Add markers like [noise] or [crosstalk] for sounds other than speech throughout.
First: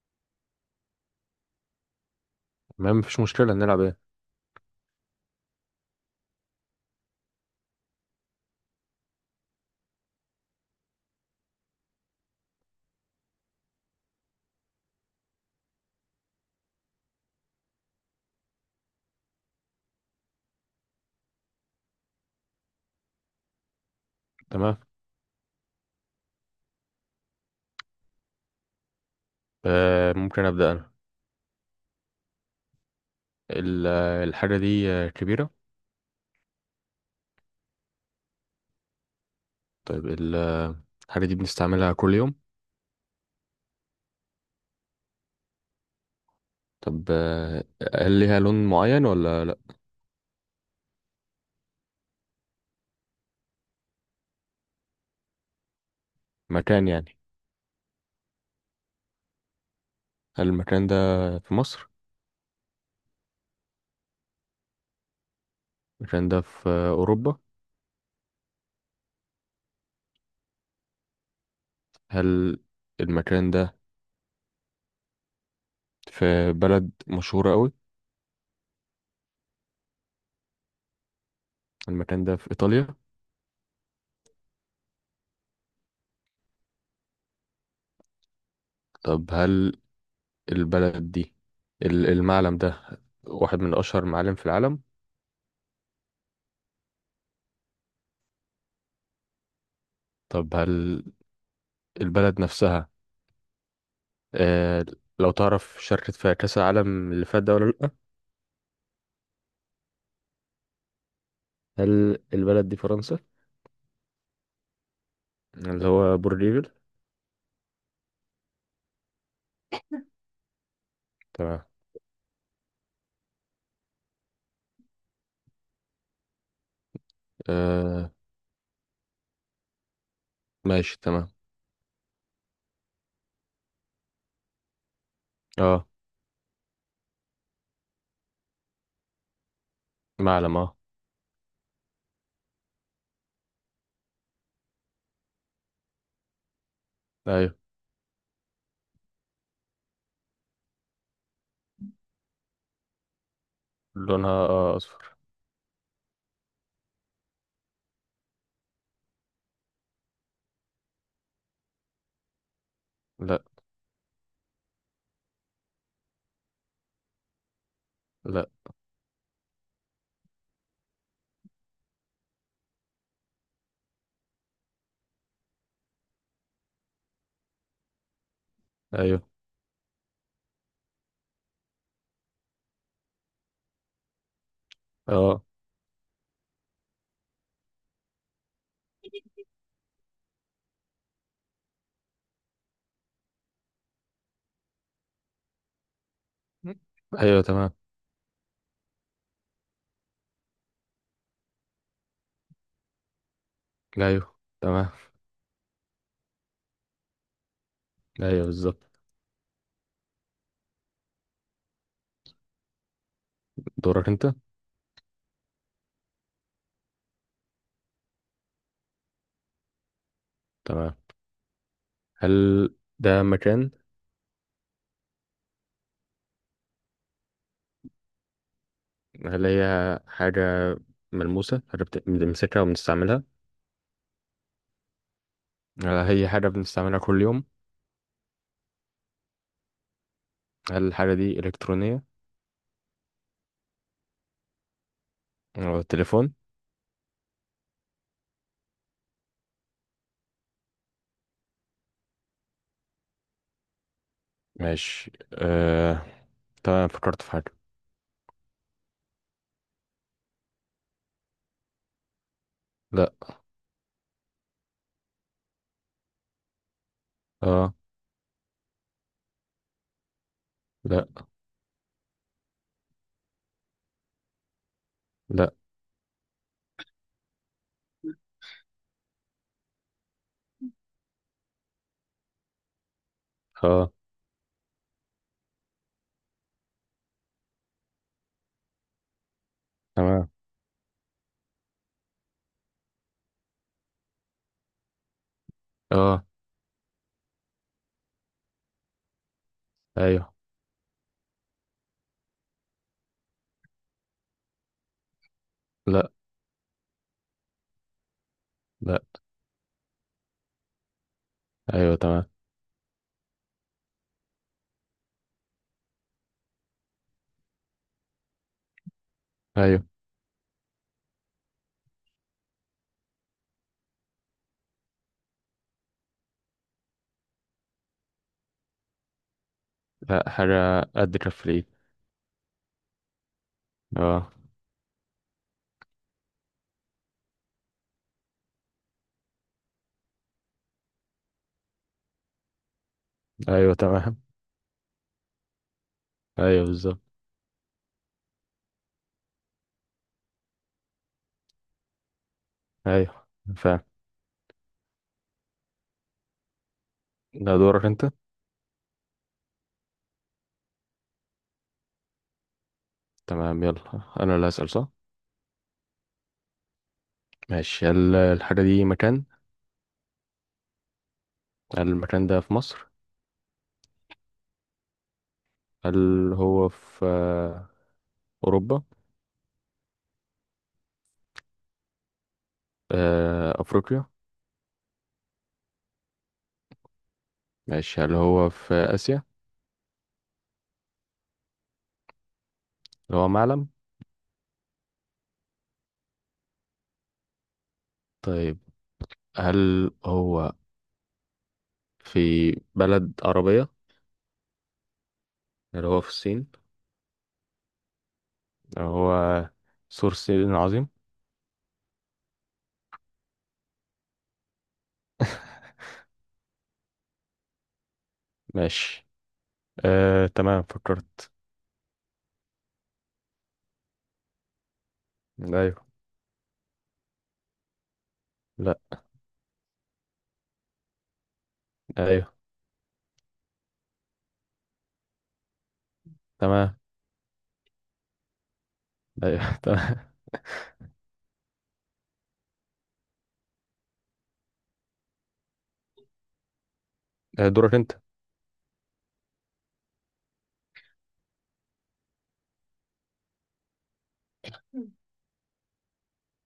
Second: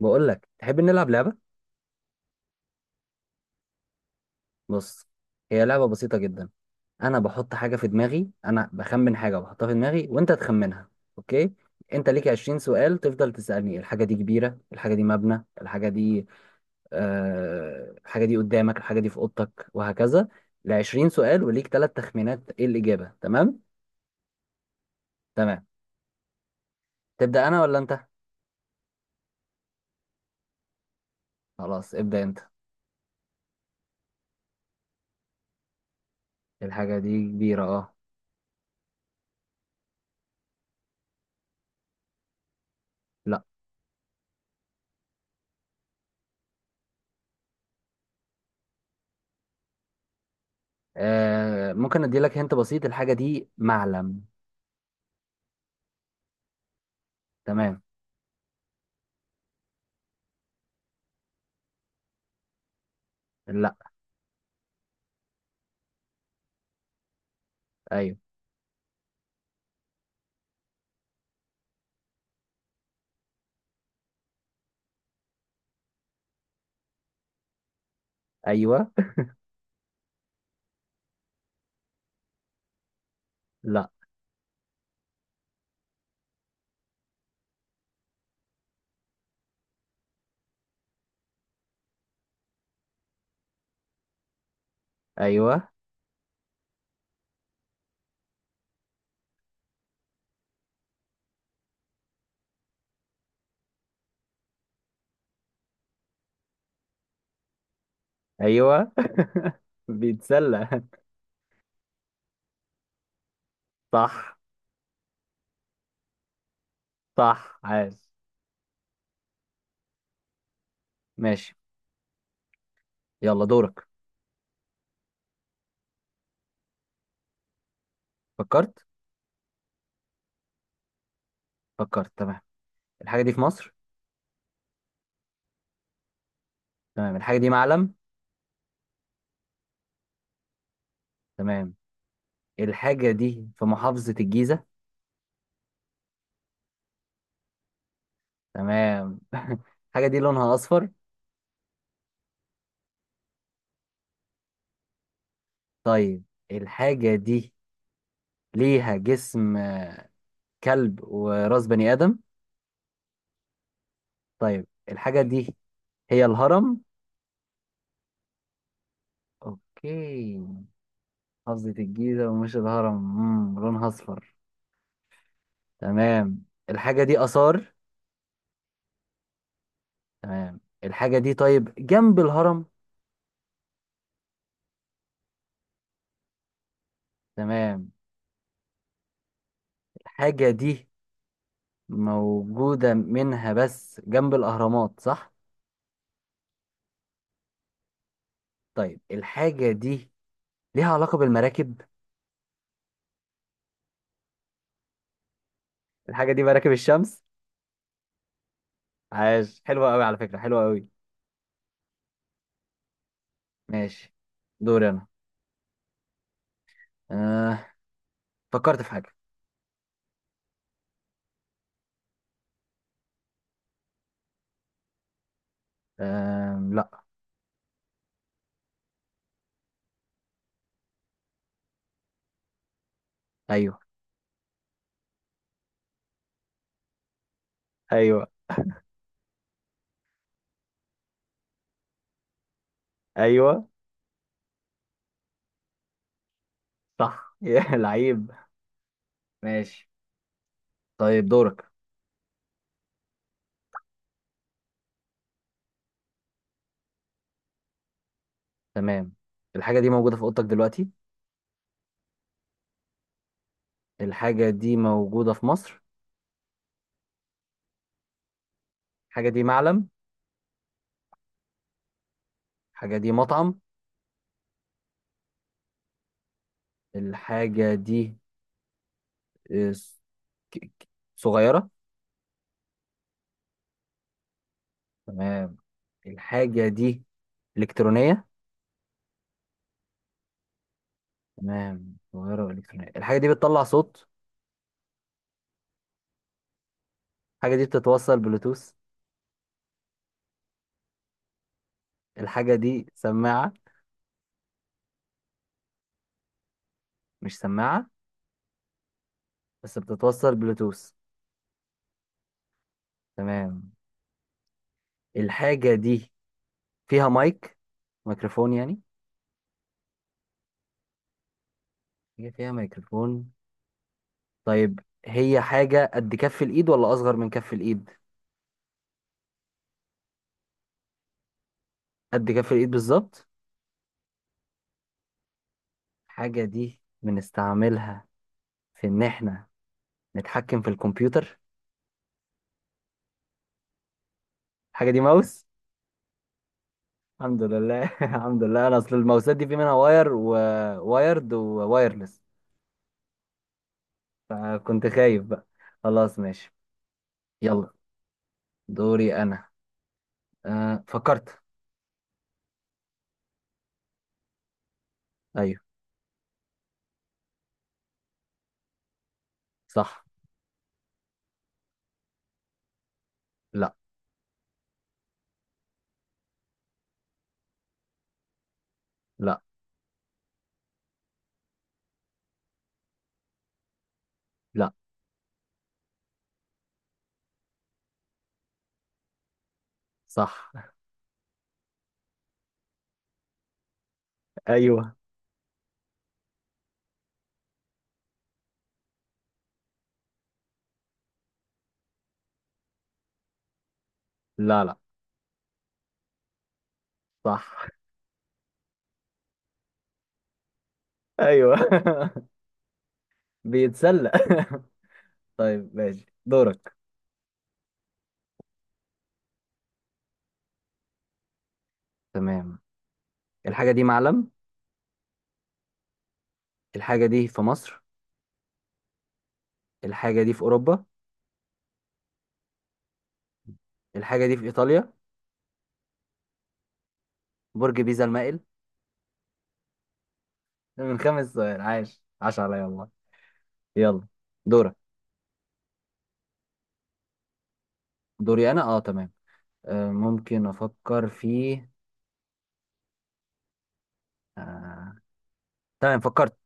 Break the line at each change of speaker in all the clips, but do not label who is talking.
بقول لك تحب نلعب لعبة.
تمام مفيش مشكلة، نلعب ايه؟
بص، هي لعبة بسيطة جدا. انا بحط حاجة في دماغي، انا بخمن حاجة بحطها في دماغي وانت تخمنها. اوكي، انت ليك 20 سؤال، تفضل تسألني الحاجة دي كبيرة، الحاجة دي مبنى، الحاجة دي الحاجة دي قدامك، الحاجة دي في اوضتك وهكذا. ل 20 سؤال وليك ثلاث تخمينات ايه الإجابة؟ تمام.
تمام.
تمام، تبدأ انا ولا انت؟
ممكن أبدأ أنا.
خلاص ابدأ انت.
الحاجة دي كبيرة.
الحاجة دي كبيرة، اه.
طيب، الحاجة دي بنستعملها كل يوم؟
لا.
طب هل ليها لون معين ولا لأ؟
آه، ممكن ادي لك هنت بسيط، الحاجة دي معلم.
مكان يعني؟
تمام.
هل المكان ده في مصر؟
لا.
المكان ده في أوروبا؟
ايوه.
هل المكان ده في بلد مشهورة أوي؟
ايوه.
المكان ده في إيطاليا؟
لا.
طب هل البلد دي، المعلم ده واحد من أشهر معالم في العالم؟
ايوه.
طب هل البلد نفسها، آه، لو تعرف، شاركت في كأس العالم اللي فات ده ولا لأ؟
ايوه. [laughs] بيتسلى.
هل البلد دي فرنسا؟
صح.
اللي هو بورليفل.
صح، عاش. ماشي.
تمام.
يلا دورك.
آه
فكرت.
ماشي تمام.
فكرت، تمام. الحاجة دي في مصر.
اه.
تمام، الحاجة دي معلم.
معلم اه.
تمام، الحاجة دي في محافظة الجيزة.
ايوه.
تمام. [laughs] الحاجة دي لونها أصفر.
لونها آه اصفر.
طيب، الحاجة دي ليها جسم كلب وراس بني آدم.
لا.
طيب، الحاجة دي هي الهرم.
لا.
أوكي، محافظة الجيزة ومش الهرم لونها أصفر. تمام، الحاجة دي آثار.
ايوه.
تمام، الحاجة دي طيب جنب الهرم.
اه.
تمام، الحاجة دي موجودة منها بس جنب الأهرامات، صح؟
ايوه تمام.
طيب، الحاجة دي ليها علاقة بالمراكب.
ايوه تمام.
الحاجة دي مراكب الشمس.
ايوه بالظبط.
عاش، حلوة أوي على فكرة، حلوة أوي.
دورك
ماشي.
انت.
دوري أنا. آه. فكرت في حاجة.
تمام. هل ده مكان؟
لا.
هل هي حاجة ملموسة؟ هل بنمسكها وبنستعملها؟
أيوه.
هل هي حاجة بنستعملها كل يوم؟
أيوه.
هل الحاجة دي إلكترونية؟
أيوه.
هو التليفون؟
صح. [laughs] يا لعيب. ماشي، طيب دورك.
ماشي آه. تمام، فكرت في حاجة.
تمام، الحاجة دي موجودة في أوضتك دلوقتي.
لا.
الحاجة دي موجودة في مصر.
اه.
الحاجة دي معلم.
لا.
الحاجة دي مطعم.
لا.
الحاجة دي آه، س- ك- ك- صغيرة.
اه.
تمام، الحاجة دي إلكترونية.
تمام.
تمام، صغيرة وإلكترونية. الحاجة دي بتطلع صوت.
اه.
الحاجة دي بتتوصل بلوتوث.
ايوه.
الحاجة دي سماعة.
لا.
مش سماعة،
لا.
بس بتتوصل بلوتوث.
ايوه تمام.
تمام، الحاجة دي فيها مايك، ميكروفون يعني.
ايوه.
هي فيها ميكروفون. طيب، هي حاجة قد كف الإيد ولا أصغر من كف الإيد؟
لا، حاجة قد كف الايد.
قد كف الإيد بالظبط.
اه.
الحاجة دي بنستعملها في إن إحنا نتحكم في الكمبيوتر.
ايوه تمام.
الحاجة دي ماوس.
ايوه بالظبط.
الحمد لله. [laughs] الحمد لله، أنا أصل الماوسات دي في منها واير ووايرد ووايرلس،
ايوه. فاهم.
فكنت خايف بقى. خلاص ماشي.
ده
يلا،
دورك انت.
دوري أنا. أه، فكرت.
تمام يلا انا اللي هسأل، صح؟
أيوه.
ماشي. هل الحاجة دي مكان؟
صح.
هل المكان ده في مصر؟
لا.
هل هو في أوروبا؟
لا.
أفريقيا؟
لا.
ماشي، هل هو في آسيا؟
صح.
هل هو معلم؟
[laughs] أيوه.
طيب، هل هو في بلد عربية؟
لا. لا.
اللي هو في الصين؟
صح.
هو سور الصين العظيم؟
أيوه. [laughs] بيتسلق. [laughs]
[laughs]
طيب ماشي دورك.
ماشي. آه تمام، فكرت.
تمام، الحاجة دي معلم.
ايوه.
الحاجة دي في مصر.
لا.
الحاجة دي في أوروبا.
ايوه
الحاجة دي في إيطاليا.
تمام.
برج بيزا المائل.
ايوه. [laughs] تمام.
ده من خمس سؤال، عاش عاش عليا والله. يلا دورك.
دورك انت.
دوري أنا، أه تمام. آه، ممكن أفكر في آه تمام، فكرت.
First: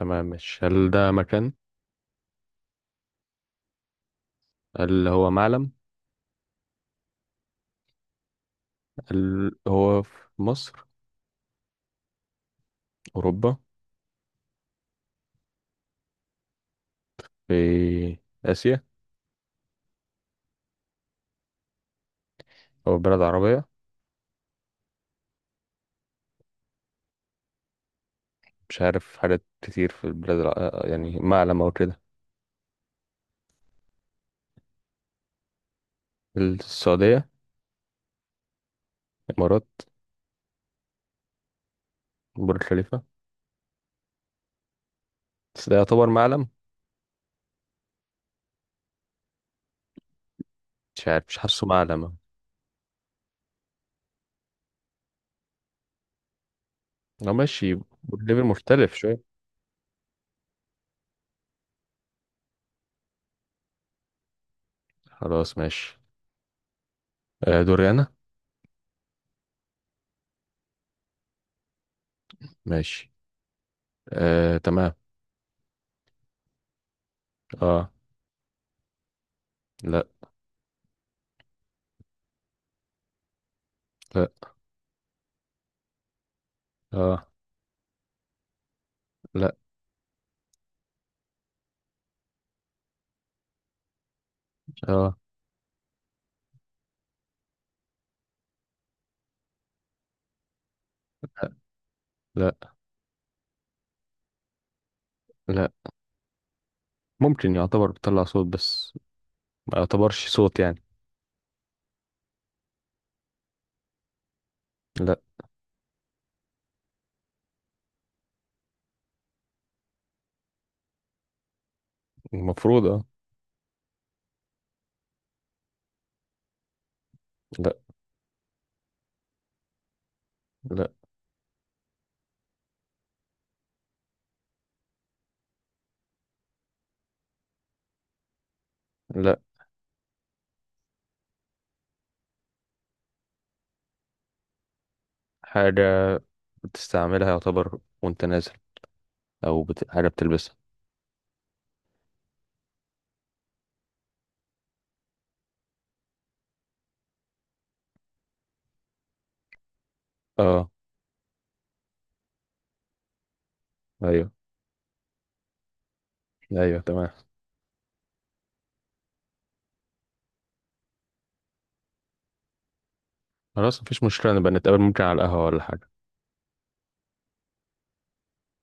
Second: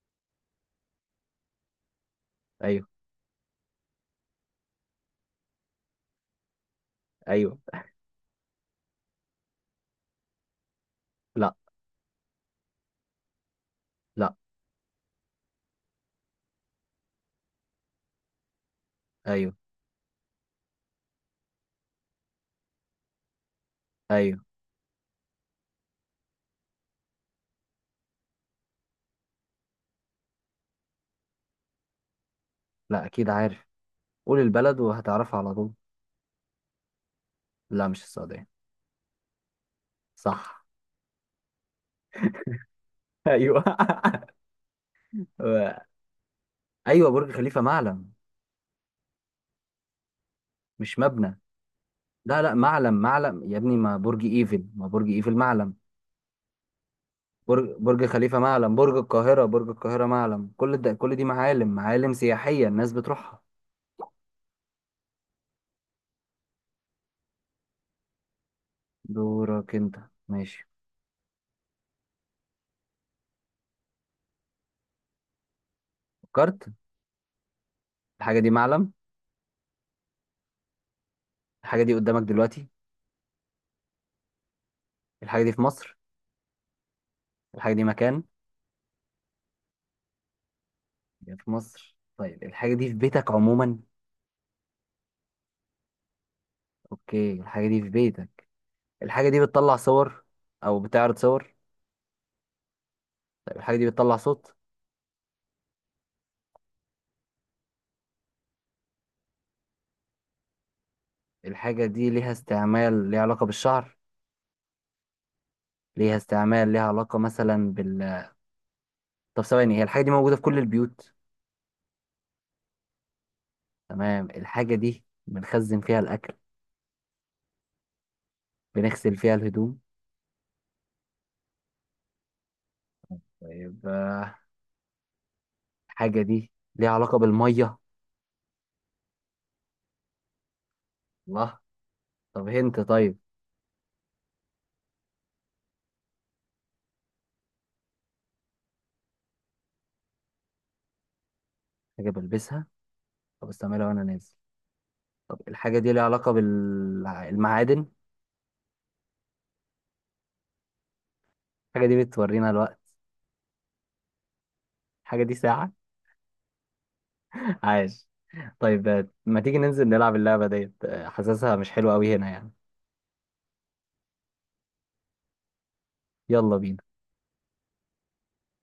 تمام ماشي. هل ده مكان؟
أيوه.
هل هو معلم؟
أيوه.
هل هو في مصر؟
لا.
اوروبا؟
لا.
في اسيا؟
أيوه.
او بلد عربية؟
أيوه.
مش عارف حاجات كتير في البلاد الع... يعني معلم او كده.
لا، أكيد عارف، قول البلد وهتعرفها على طول.
السعودية؟
لا مش السعودية.
الامارات؟
صح.
برج خليفة؟
[laughs] أيوه.
بس ده
[laughs]
يعتبر معلم؟
أيوه برج خليفة معلم، مش
مش عارف،
مبنى.
مش حاسه معلمة.
لا لا، معلم معلم يا ابني، ما برج إيفل، ما برج إيفل معلم.
لو ماشي.
برج خليفة
ليفل
معلم،
مختلف
برج
شوية.
القاهرة، برج القاهرة معلم، كل ده كل دي معالم، معالم سياحية الناس بتروحها.
خلاص ماشي. آه دوري أنا.
دورك انت. ماشي.
ماشي آه تمام.
فكرت.
اه.
الحاجة دي معلم.
لا.
الحاجة دي قدامك دلوقتي.
لا.
الحاجة دي في مصر.
اه.
الحاجة دي مكان.
لا.
هي في مصر، طيب الحاجة دي في بيتك عموما.
اه.
اوكي، الحاجة دي في بيتك. الحاجة دي بتطلع صور او بتعرض صور.
لا.
طيب الحاجة دي بتطلع صوت.
لا. ممكن يعتبر بتطلع صوت، بس ما يعتبرش صوت يعني.
الحاجة دي ليها استعمال ليها علاقة بالشعر.
لا.
ليها استعمال ليها علاقة مثلا بال، طب ثواني، هي الحاجة دي موجودة في كل البيوت.
المفروض اه.
تمام، الحاجة دي بنخزن فيها الأكل.
لا.
بنغسل فيها الهدوم.
لا.
طيب، الحاجة دي ليها علاقة بالمية.
لا.
الله. طب هنت، طيب،
حاجة بتستعملها يعتبر وانت نازل، حاجة بتلبسها.
حاجة بلبسها، طب استعملها وأنا نازل. طب الحاجة دي ليها علاقة بالمعادن.
اه.
الحاجة دي بتورينا الوقت.
أيوه.
الحاجة دي ساعة.
أيوه تمام.
[laughs] عاش. طيب، ما تيجي ننزل نلعب اللعبة ديت؟ حاسسها مش حلوة أوي هنا يعني.
خلاص مفيش مشكلة، نبقى نتقابل ممكن على القهوة ولا حاجة.
يلا بينا.